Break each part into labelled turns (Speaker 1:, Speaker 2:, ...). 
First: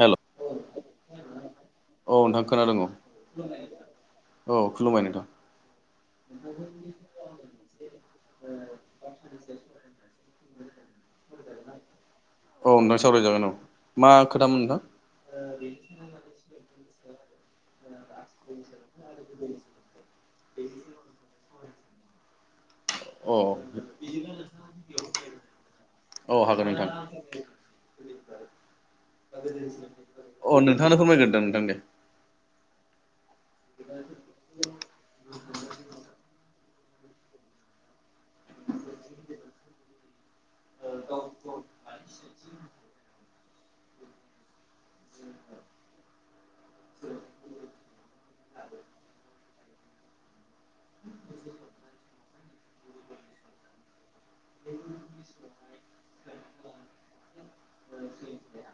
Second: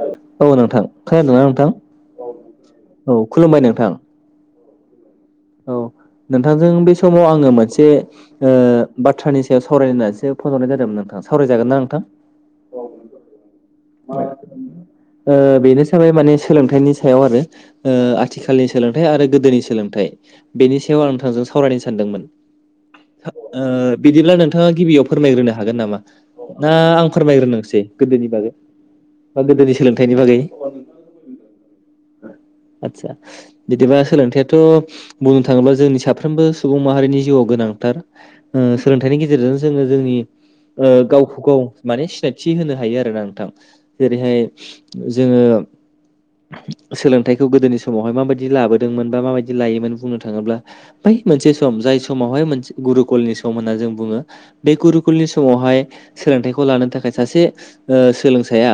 Speaker 1: हेल'
Speaker 2: औ नोंथां खोनादोंना नोंथां
Speaker 1: औ नोंथां खोनादों
Speaker 2: औ खुलुमबाय नोंथां
Speaker 1: औ खुलुमबाय नोंथां
Speaker 2: औ नोंथांजों बे समाव आङो मोनसे ओ बाथ्रानि सायाव सावरायनो होननानैसो फन हरनाय जादोंमोन नोंथां सावरायजागोन ना नोंथां?
Speaker 1: औ नोंथाय सावरायजागोन औ। मा खोथामोन नोंथां
Speaker 2: ओ बेनो जाबाय माने सोलोंथाइनि सायाव आरो ओ आथिखालनि सोलोंथाइ आरो गोदोनि सोलोंथाइ बेनि सायाव आं नोंथांजों सावरायनो सानदोंमोन
Speaker 1: अ
Speaker 2: ओ बिदिब्ला नोंथाङा गिबियाव फोरमायग्रोनो हागोन नामा
Speaker 1: औ हागोन
Speaker 2: ना
Speaker 1: नोंथां
Speaker 2: आं फोरमायग्रोनोसै गोदोनि बागै बा गोदोनि सोलोंथाइनि बागै
Speaker 1: अ नोंथाङानो फोरमायग्रोदो नोंथां दे
Speaker 2: आदसा बिदिबा सोलोंथायाइथ' बुंनो थाङोब्ला जोंनि साफ्रोमबो सुबुं माहारिनि जिउआव गोनांथार उम सोलोंथाइनि गेजेरजों जोङो जोंनि ओ गावखौ गाव माने सिनायथि होनो हायो आरोना नोंथां जेरैहाय जोङो सोलोंथाइखौ गोदोनि समावहाय माबायदि लाबोदोंमोन बा माबायदि लायोमोन बुंनो थाङोब्ला बै मोनसे सम जाय समावहाय मोनसे गुरुकुलनि सम होनना जों बुङो। बे गुरुकुलनि समावहाय सोलोंथाइखौ लानो थाखाय सासे ओ सोलों साया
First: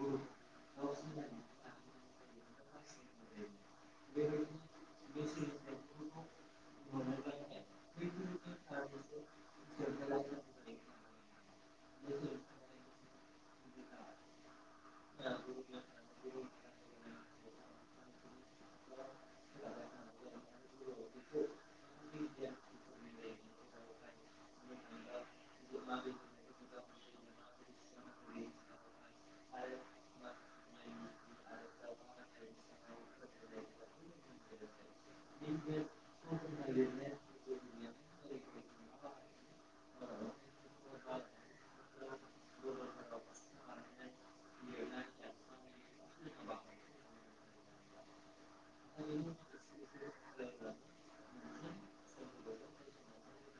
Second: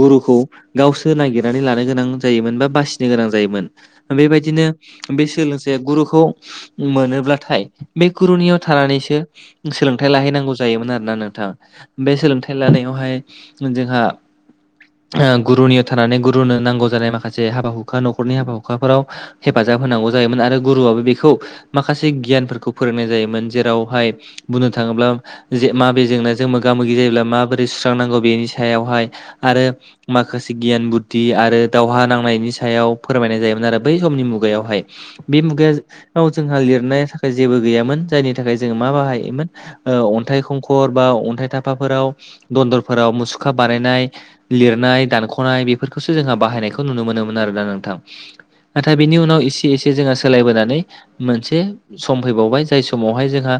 Speaker 2: गुरुखौ गावसो नागिरनानै लानो गोनां जायोमोन बा बासिनो गोनां जायोमोन। बेबायदिनो बे सोलोंसाया गुरुखौ मोनोब्लाथाय बे गुरुनियाव थानानैसो सोलोंथाइ लाहैनांगौ जायोमोन आरोना नोंथां बे सोलोंथाइ लानायावहाय जोंहा ओ गुरुनियाव थानानै गुरुनो नांगौ जानाय माखासे हाबा हुखा न'खरनि हाबा हुखाफोराव हेफाजाब होनांगौ जायोमोन आरो गुरुआबो बेखौ माखासे गियानफोरखौ फोरोंनाय जायोमोन जेरावहाय बुंनो थाङोब्ला जे माबे जेंनाजों मोगा मोगि जायोब्ला माबोरै सुस्रांनांगौ बेनि सायावहाय आरो माखासे गियान बुद्धि आरो दावहा नांनायनि सायाव फोरमायनाय जायोमोन आरो बै समनि मु गायावहाय बे मुगाया याव जोंहा लिरनाय थाखाय जेबो गैयामोन जायनि थाखाय जों मा बाहायोमोन ओ अन अन्थाइ खंखर बा अन्थाइ थाफाफोराव दन्दरफोराव मुसुखा बानायनाय लिरनाय दानख'नाय बेफोरखौसो जोंहा बाहायनायखौ नुनो मोनोमोन आरोना नोंथां नाथाय बिनि उनाव एसे एसे जोङो सोलायबोनानै मोनसे सम फैबावबाय जाय समावहाय जोंहा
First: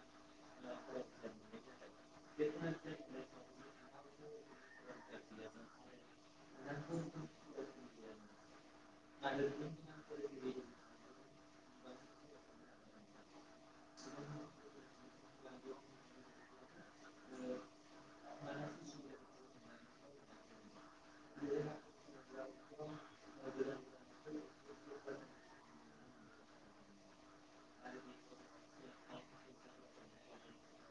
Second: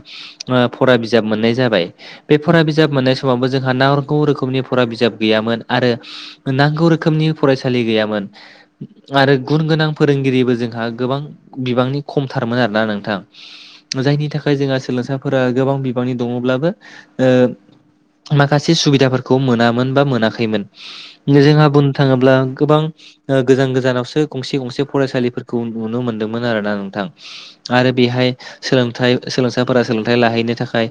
Speaker 2: ओ फरा बिजाब मोननाय जाबाय बे फरा बिजाब मोननाय समावबो जोंहा नांगौ रोखोमनि फरा बिजाब गैयामोन आरो नांगौ रोखोमनि फरायसालि गैयामोन। आरो गुन गोनां फोरोंगिरिबो जोंहा गोबां बिबांनि खमथारमोन आरोना नोंथां। जायनि थाखाय जोंहा सोलोंसाफोरा गोबां बिबांनि दङब्लाबो ओ माखासे सुबिदाफोरखौ मोना बा मोनाखैमोन जोंहा बुंनो थाङोब्ला गोबां गोजान गोजानावसो गंसे गंसे फरायसालिफोरखौ नुनो मोनदोंमोन आरो ना नोंथां आरो बेहाय सोलोंथाइ सोलोंसाफोरा सोलोंथायाइ लाहैनो थाखाय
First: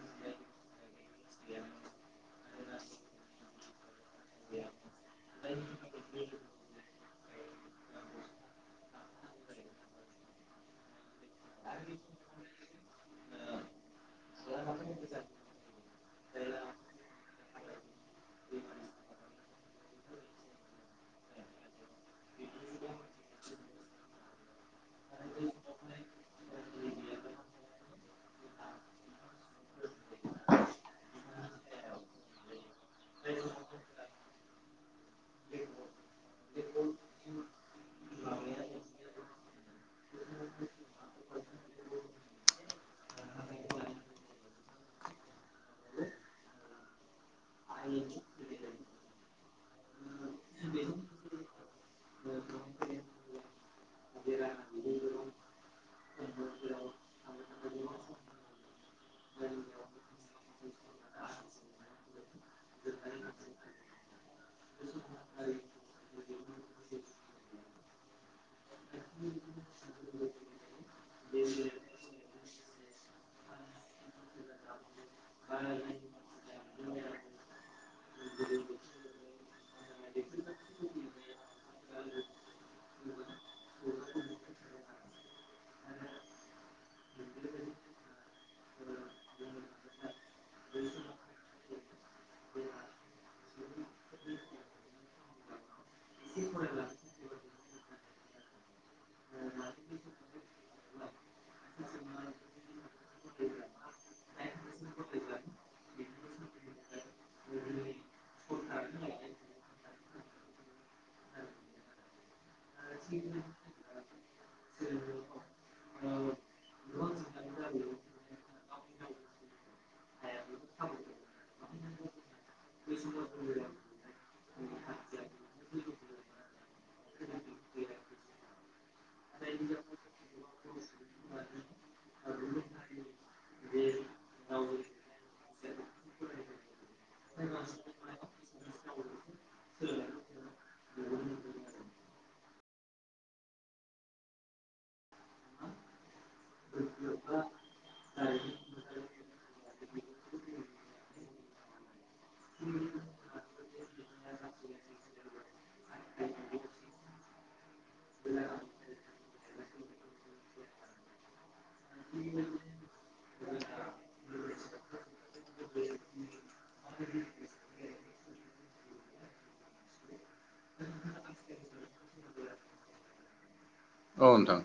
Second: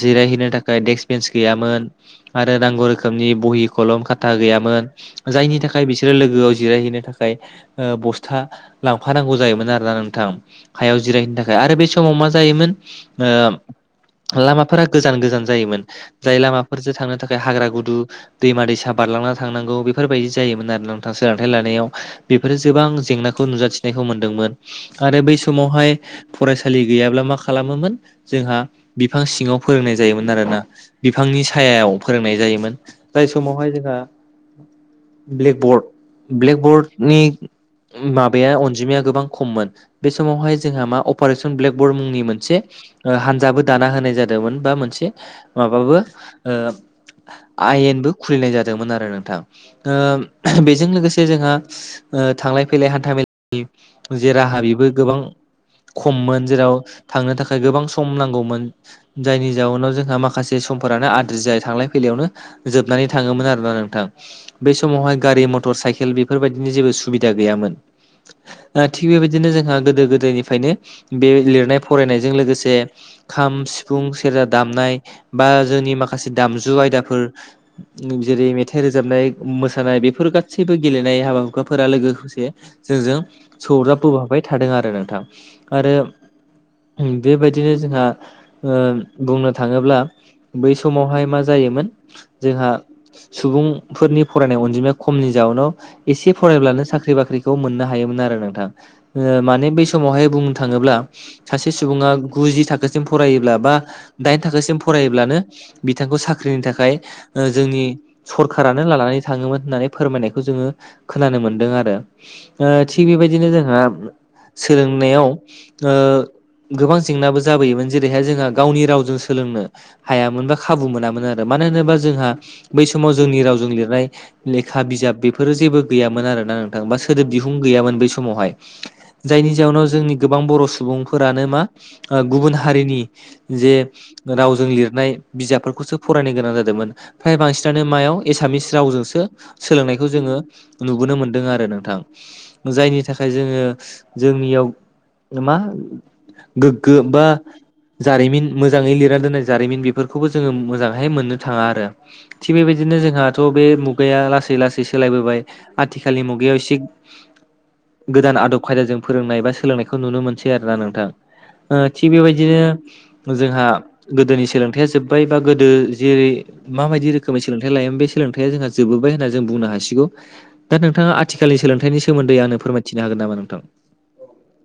Speaker 2: जिरायहैनो थाखाय डेक्क बेन्स गैयामोन आरो नांगुर रोखोमनि बहि खलम खाथा गैयामोन जायनि थाखाय बिसोरो लोगोआव जिरायहैनो थाखाय बस्था लांफानांगौ जायोमोन आरोना नोंथां हायाव जिरायहैनो थाखाय आरो बे समाव मा जायोमोन लामाफोरा गोजान गोजान जायोमोन जाय लामाफोरजों थांनो थाखाय हाग्रा गु ु दैमा दैसा बारलांना थांनांगौ बेफोरबायदि जायोमोन आरो नोंथां सोलोंथाइ लानायाव बेफोरो गोबां जेंनाखौ नुजाथिनायखौ मोनदोंमोन आरो बै समावहाय फरायसालि गैयाब्ला मा खालामोमोन जोंहा बिफां सिङाव फोरोंनाय जायोमोन आरोना बिफांनि सायाव फोरोंनाय जायोमोन जाय समावहाय जोंहा ब्लेकबर्ड ब्लेकबर्डनि माबाया अनजिमाया गोबां खममोन बे समावहाय जोंहा मा अपारेशन ब्लेकबर्ड मुंनि मोनसे हानजाबो दाना होनाय जादोंमोन बा मोनसे माबाबो आयेनबो खुलिनाय जादोंमोन आरो नोंथां बेजों लोगोसे जोंहा थांलाय फैलाय हान्था मेलानि जे राहा बेबो गोबां खममोन जेराव थांनो थाखाय गोबां सम नांगौमोन जायनि जाउनाव जोंहा माखासे समफोरानो आद्रि जायो थांलाय फैलायावनो जोबनानै थाङोमोन आरोोना नोंथां बे समावहाय गारि मटर साइकेल बेफोरबायदिनि जेबो सुबिदा गैयामोन थिग बेबायदिनो जोंहा गोदो गोदायनिफ्रायनो बे लिरनाय फरायनायजों लोगोसे खाम सिफुं सेरजा दामनाय बा जोंनि माखासे दाम जु आयदाफोर जेरै मेथाइ रोजाबनाय मोसानाय बेफोर गासैबो गेलेनाय हाबा हुखाफोरा लोगोसे जोंजों सौजाबबोाबाय थादों आरो नोंथां आरो बेबायदिनो जोंहा बुंनो थाङोब्ला बै समावहाय मा जायोमोन जोंहा सुबुंफोरनि फरायनाय अनजिमाया खमनि जाउनाव एसे फरायब्लानो साख्रि बाख्रि खौ मोननो हायोमोन आरो नोंथां माने ब समावहाय बुंनो थाङोब्ला सासे सुबुङा गुजि थाखोसिम फरायोब्ला बा दाइन थाखोसिम फरायोब्लानो बिथांखौ साख्रिनि थाखाय ओ जोंनि सरखारानो लानानै थाङोमोन होननानै फोरमायनायखौ जोङो खोनानो मोनदों आरो ओ थिग बेबायदिनो जोंहा सोलोंनायाव ओ गोबां जेंनाबो जाबोयोमोन जेरैहाय जोंहा गावनि रावजों सोलोंनो हायामोन बा खाबु मोनामोन आरो मानो होनोबा जोंहा बै समाव जोंनि रावजों लिरनाय लेखा बिजाब बेफोरो जेबो गैयामोन आरोना नोंथां बा सोदोब बिहुं गैयामोन बै समावहाय जायनि जाउनाव जोंनि गोबां बर' सुबुंफोरानो मा ओ गुबुन हारिनि जे रावजों लिरनाय बिजाबफोरखौसो फरायनो गोनां जादोंमोन फ्राय बांसिनानो मायाव एसामिस रावजोंसो सोलोंनायखौ जोङो नुबोनो मोन्दों आरो नोंथां जायनि थाखाय जोङो जोंनियाव मा गोग्गो बा जारिमिन मोजाङै लिरना दोननाय जारिमिन बेफोरखौबो जोङो मोजांहाय मोननो थाङा आरो थिग बेबायदिनो जोंहाथ' बे मुगाया लासै लासै सोलायबोबाय आथिखााललि मुगायाव एसे गोदान आदब खायदाजों फोरोंनाय बा सोलोंनायखौ नुनो मोनसै आरो ना नोंथां ओ थिग बेबायदिनो जोंहा गोदोनि सोलोंथाइया जोब्बाय बा गोदो जेरै माबायदि रोखोमै सोलोंथाइ लायोमोन बे सोलोंथाइया जोंहा जोबोबाय होनना जों बुंनो हासिगौ। दा नोंथाङा आथिखालनि सोलोंथाइ सोमोन्दै आंनो फोरमायथिनो हागोन नामा नोंथां?
Speaker 1: औ नोंथां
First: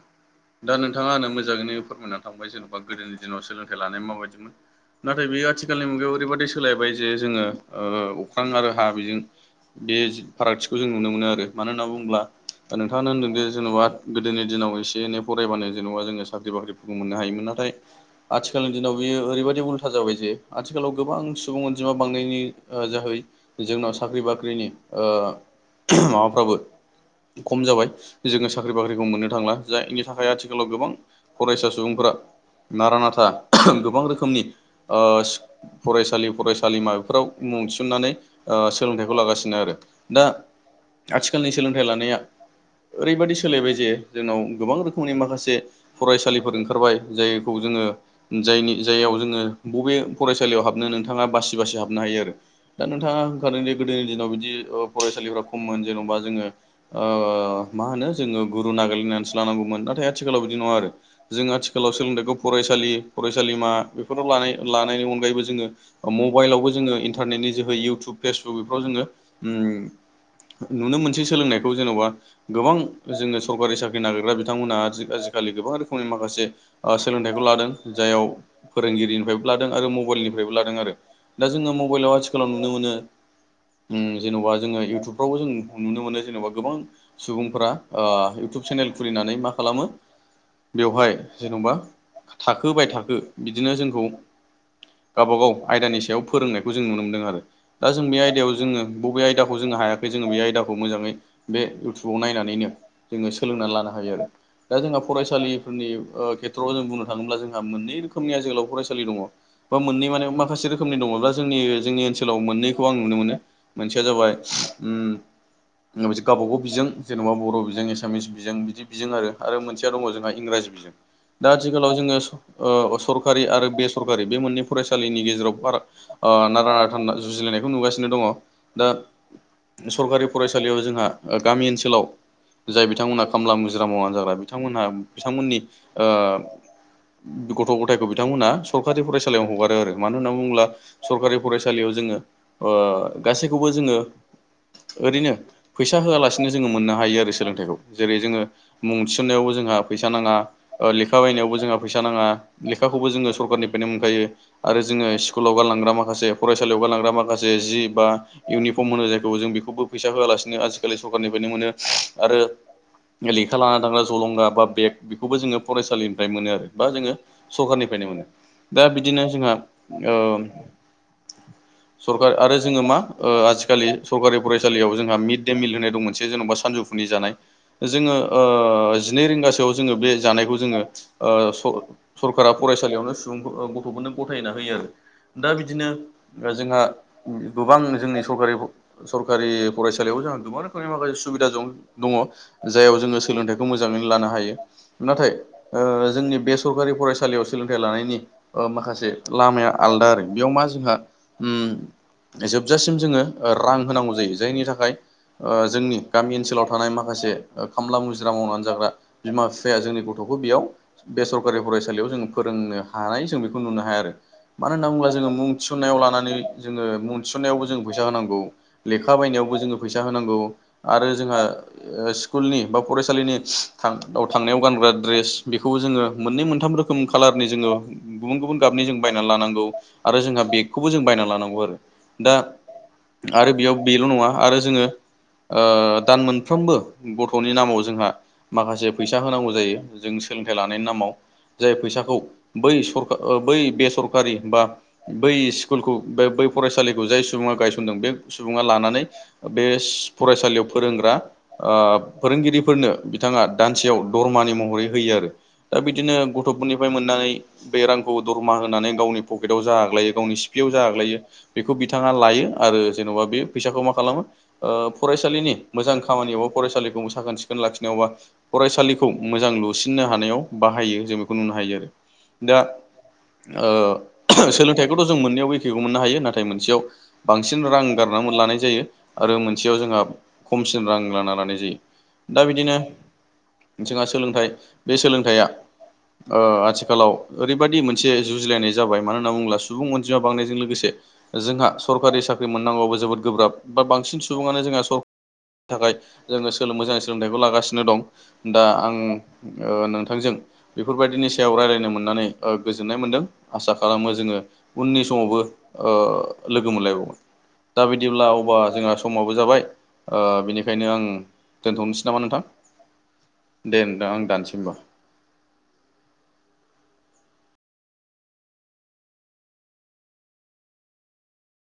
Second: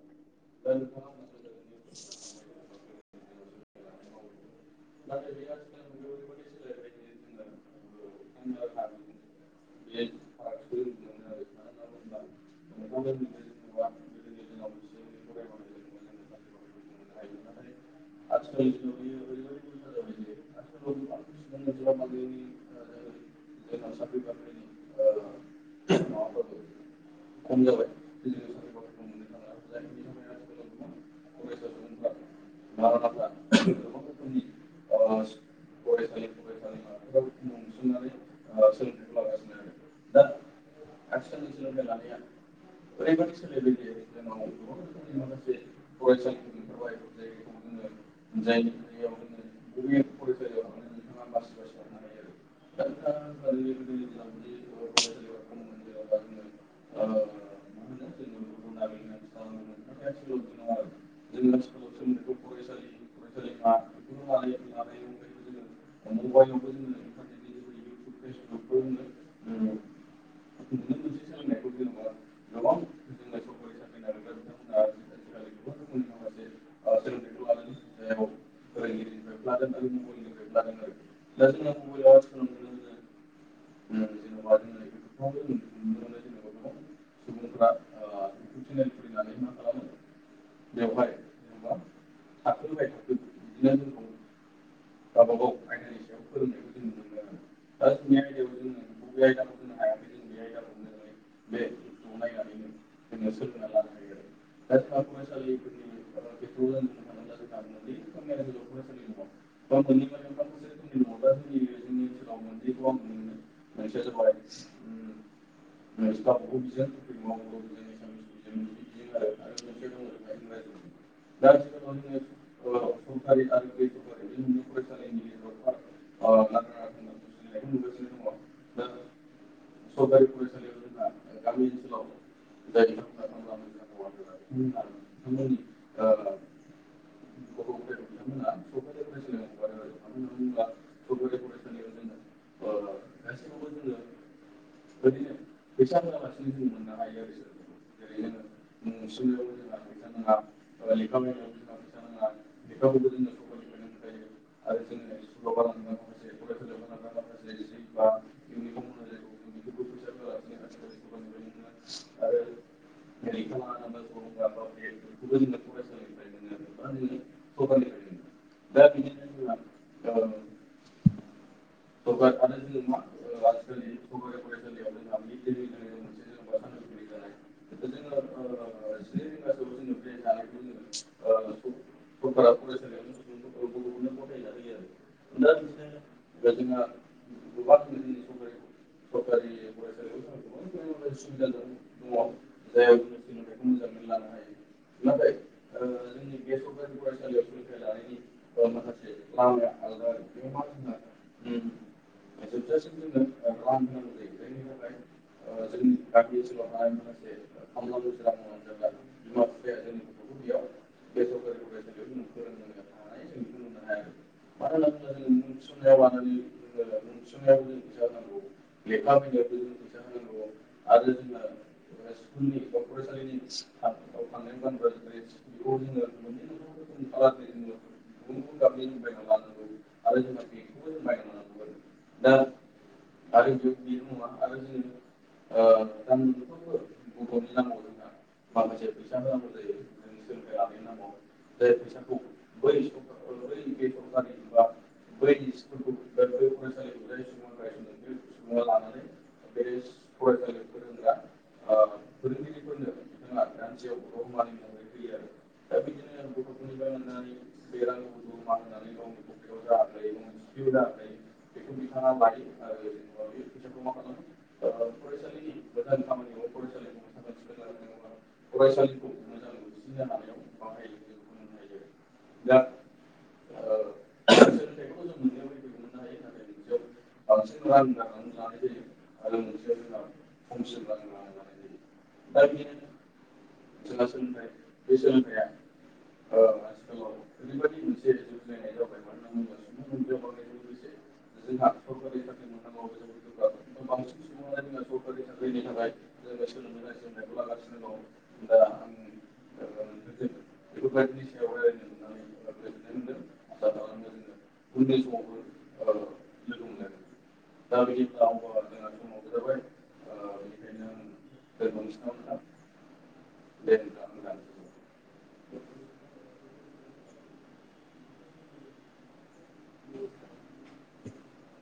Speaker 1: दा नोंथाङा आंनो मोजाङैनो फोरमायना थांबाय जेन'बा गोदोनि दिनाव सोलोंथाइ लानाया माबायदिमोन। नाथाय बे आथिखालनि मुगायाव ओरैबायदि सोलायबाय जे जोङो ओ अख्रां आरो हा बेजों बे फारागथिखौ जों नुनो मोनो आरो मानो होनना बुङोब्ला दा नोंथाङानो होनदोंदि जेन'बा गोदोनि दिनाव एसे एनै फरायबानो जेन'बा जोङो साख्रि बाख्रिफोरखौ मोननो हायोमोन नाथाय आथिखालनि दिनाव बियो ओरैबायदि उल्था जाबाय जे आथिखालाव गोबां सुबुं अनजिमा बांनायनि ओ जोहै जोंना साख्रि बाख्रिनि ओ माबाफ्राबो खम जाबाय जोङो सा साख्रि बाख्रिखौ मोननो थांला जायनि थाखाय आथिखालाव गोबां फरायसा सुबुंफोरा नारा नाथा [unintelligible] गोबां रोखोमनि ओ फरायसालि फरायसालिमा बेफोराव मुं थिसननानै ओ सोलोंथाइखौ लागासिनो आरो दा आथिखालनि सोलोंथाइ लानाया ओरैबायदि सोलायबाय जे जोंनाव गोबां रोखोमनि माखासे फरायसालिफोर ओंखारबाय जायखौ जोङो जायनि जायाव जोङो बबे फरायसालियाव हाबनो नोंथाङा बासि बासि हाबनो हायो आरो। दा नोंथाङा होनखादों जे गोदोनि दिनाव बिदि ओ फरायसालिफ्रा खममोन जेन'बा जोङो ओ मा होनो जोङो गुरु नागिरलायनानैसो लानांगौमोन नाथाय आथिखालाव बिदि नङा आरो जों आथिखालाव सोलोंथाइखौ फरायसालि फरायसालिमा बेफोराव लानाय लानायनि अनगायैबो जोङो मबाइलावबो जोङो इन्टारनेटनि जोहै इउटुब फेसबुक बेफोराव जोङो उम नुनो मोनसे सोलोंनायखौ जेन'बा गोबां जोङो सरकारि साख्रि नागिरग्रा बिथांमोनहा आजि आजिखालि गोबां रोखोमनि माखासे ओ सोलोंथाइखौ लादों। जायाव फोरोंगिरिनिफ्रायबो लादों आरो मबाइलनिफ्रायबो लादों आरो दा जोङो मबाइलाव आथिखालाव नुनो मोनो। उम जेन'बा जोङो इउटुबफ्रावबो जों नुनो मोनो जेनेबा गोबां सुबुंफोरा ओ इउटुब चेनेल खुलिनानै मा खालामो बेवहाय जेनेबा थाखो बाय थाखो बिदिनो जोंखौ गावबागाव आयदानि सायाव फोरोंनायखौ जों नुनो मोनदों आरो। दा जों बे आयदायाव जोङो बबे आयदाखौ जोङो हायाखै जोङो बे आयदाखौ मोजाङै बे इउटुबाव नायनानैनो जोङो सोलोंनानै लानो हायो आरो दा जोंहा फरायसालिफोरनि ओ खे थ जों बुंनो थाङोब्ला जोंहा मोननै रोखोमनि आ जोहोलाव फरायसालि दङ। बा मोननै माने माखासे रोखोमनि दङब्ला जोंनि जोंनि ओनसोलाव मोननैखौ आं नुनो मोनो। मोनसेया जाबाय उम गावबा गाव बिजों जेन'बा बर' बिजों एसामिस बिजों बिदि बिजों आरो आरो मोनसेया दङ जोंहा इंराजि बिजों दा आथिखालाव जोङो स ओ सरखारि आरो बेसरकारि बे मोननै फरायसालिनि गेजेराव फारा ओ नारा नाथा जुजिलायनायखौ नुगासिनो दङ दा सरकारि फरायसालियाव जोंहा ओ गामि ओनसोलाव जाय बिथांमोनहा खामला मुजिरा मावनानै जाग्रा बिथांमोनहा बिथांमोननि ओ गथ' गथायखौ बिथांमोना सरकारि फरायसालियाव हगारो आरो मानो होनना बुङोब्ला सरखारि फरायसालियाव जोङो ओ गासैखौबो जोङो ओरैनो फैसा होआलासिनो जोङो मोननो हायो आरो सोलोंथाइखौ जेरै जोङो मुं थिसननायावबो जोंहा फैसा नाङा। ओ लेखा बायनायावबो जोंहा फैसा नाङा लेखाखौबो जोङो सरखारनिफ्रायनो मोनखायो आरो जोङो स्कुलाव गानलांग्रा माखासे फरायसालियाव गानलांग्रा माखासे जि बा इउनिफर्म होनो जायखौ जों बेखौबो फैसा होआलासिनोबो आ आजिखालि सरखारनिफ्रायनो मोनो आरो लेखा लाना थांग्रा जलंगा बा बेग बेखौबो जोङो फरायसालिनिफ्राय मोनो आरो बा जोङो सरखारनिफ्रायनो मोनो। दा बिदिनो जोंहा ओ
Speaker 2: [inaudible]
Speaker 1: सरकार आरो जोङो मा ओ आजिखालि सरकारि फरायसालियाव जोंहा मिड दे मिल होनाय दं मोनसे जेन'बा सानजौफ फुनि जानाय जोंङो ओ जिनै रिंगास सोआव जोङो बे जानायखौ जोङो ओ स सरकारा फरायसालियावनो सुबुंफो गथ'फोरनो गथायना होयो आरो दा बिदिनो ओ जोंहा गोबां जोंनि सरकारि फ सरकारि फरायसालियावबो जोंहा गोबां रोखोमनि माखासे सुबिदा दं। दङ जायाव जोङो सोलोंथाइखौ मोजाङैनो लानो हायो। नाथाय ओ जोंनि बेसरकारि फरायसालियाव सोलोंथाइ लानायनि ओ माखासे लामाया आलादा आरो बेयाव मा जोंहा उम जोबजासिम जोङो रां होनांगौ जायो जायनि थाखाय ओ जोंनि गामि ओनसोलाव थ थानाय माखासे खामला मुजिरा मावनानै जाग्रा बिमा फ जाया जोंनि गथ'खौ बेयाव बेसरकारि फरायसालियाव जों फोरोंनो हानाय जों बेखौ नुनो हाया आरो। मानो होनना बुङोब्ला जोङो मुं थिसन्नायाव लानानै जोङो मुं थिसन्नायावबो जों फैसा होनांगौ।
Speaker 2: लेखा बिलाइनि
Speaker 1: जोङो फैसा होनांगौ आरो जोंहा ओ स्कुलनि बा फरायसालिनि थां औ थांनायाव गानग्रा ड्रेस बेखौबो जोङो मोननै मोनथाम रोखोम कालारनि जोङो गुबुन गुबुन गाबनि जों बायना लानांगौ आरो जोंहा बेगखौबो जों बायना लानांगौ आरो दा आरो बेयाव बेल' नङा आरो जोङो ओ दान मोन फ्रोमबो गथ'नि नामाव जोंहा माखासे फैस सा होनांगौ जायो जों सोंथाइ लानायनि नामाव जाय फैसाखौ बै सरका बै बेसरकारि बा बै स्कुलखौ बे बै फरायसालिखौ जाय सुबुङा गायसनदों बे सुबुङा लानानै बेस फरायसालियाव फोरोंग्रा ओ फोरोंगिरिफोरनो बिथाङा दानसेयाव दरमानि महरै होयो आरो दा बिदिनो गथ'फोरनिफ्राय मोननानै बे रांखौ दरमा होनानै गावनि पकेटाव जा आग्लायो गावनि सिफियाव जा आग्लायो बेखौ बिथाङा लायो आरो जेन'बा बे फैसाखौ मा खालामो ओ फरायसालिनि ओ मोजां खामानियावब फरायसालिखौ साखोन सिखोन लाखिनायावबा फरायसालिखौ मोजां लुसिननो हानायाव बाहायो जों बेखौ नुनो हायो आरो दा ओ सोलोंथाइखौथ' जों मोननैयावबो एखेखौ मोननो हायो नाथाय मोनसेयाव बांसिन रां गारनानै लानाय जायो आरो मोनसेयाव जोंहा सिन रां लालानानैजायो दा बिदिनो जोंहा सोलोंथाइ बे सोलोंथाइया ओ आथिखालाव ओरैबायदि मोनसे जुजिलायनाय जाबाय मानो होनना बुङोब्ला सुबुं अनजिमा बांनायजों लोगोसे जोंहा सरकारि साख्रि मोननांगौबो जोबोद गोब्राब बा बांसिन सुबुङानो जोंहा सर थाखाय जोङो सोलो मोजाङै सोलोंथाइखौ लागासिनो दं दा आं ओ नोंथांजों बेफोरबायदिनि सायाव रायज्लायनो ओ मोननानै गोजोननाय मोन्दों आसा खालामो जोङो उननि समावबो ओ लोगो मोनलायबावोन।
Speaker 2: [unintelligible]
Speaker 1: बा जोंहा समावबो जाबाय बेनिखायनो आं दोनथ'नोसै नामा नोंथां। दे नोंथां आं दानोसै होनबा।
Speaker 2: उ [inaudible]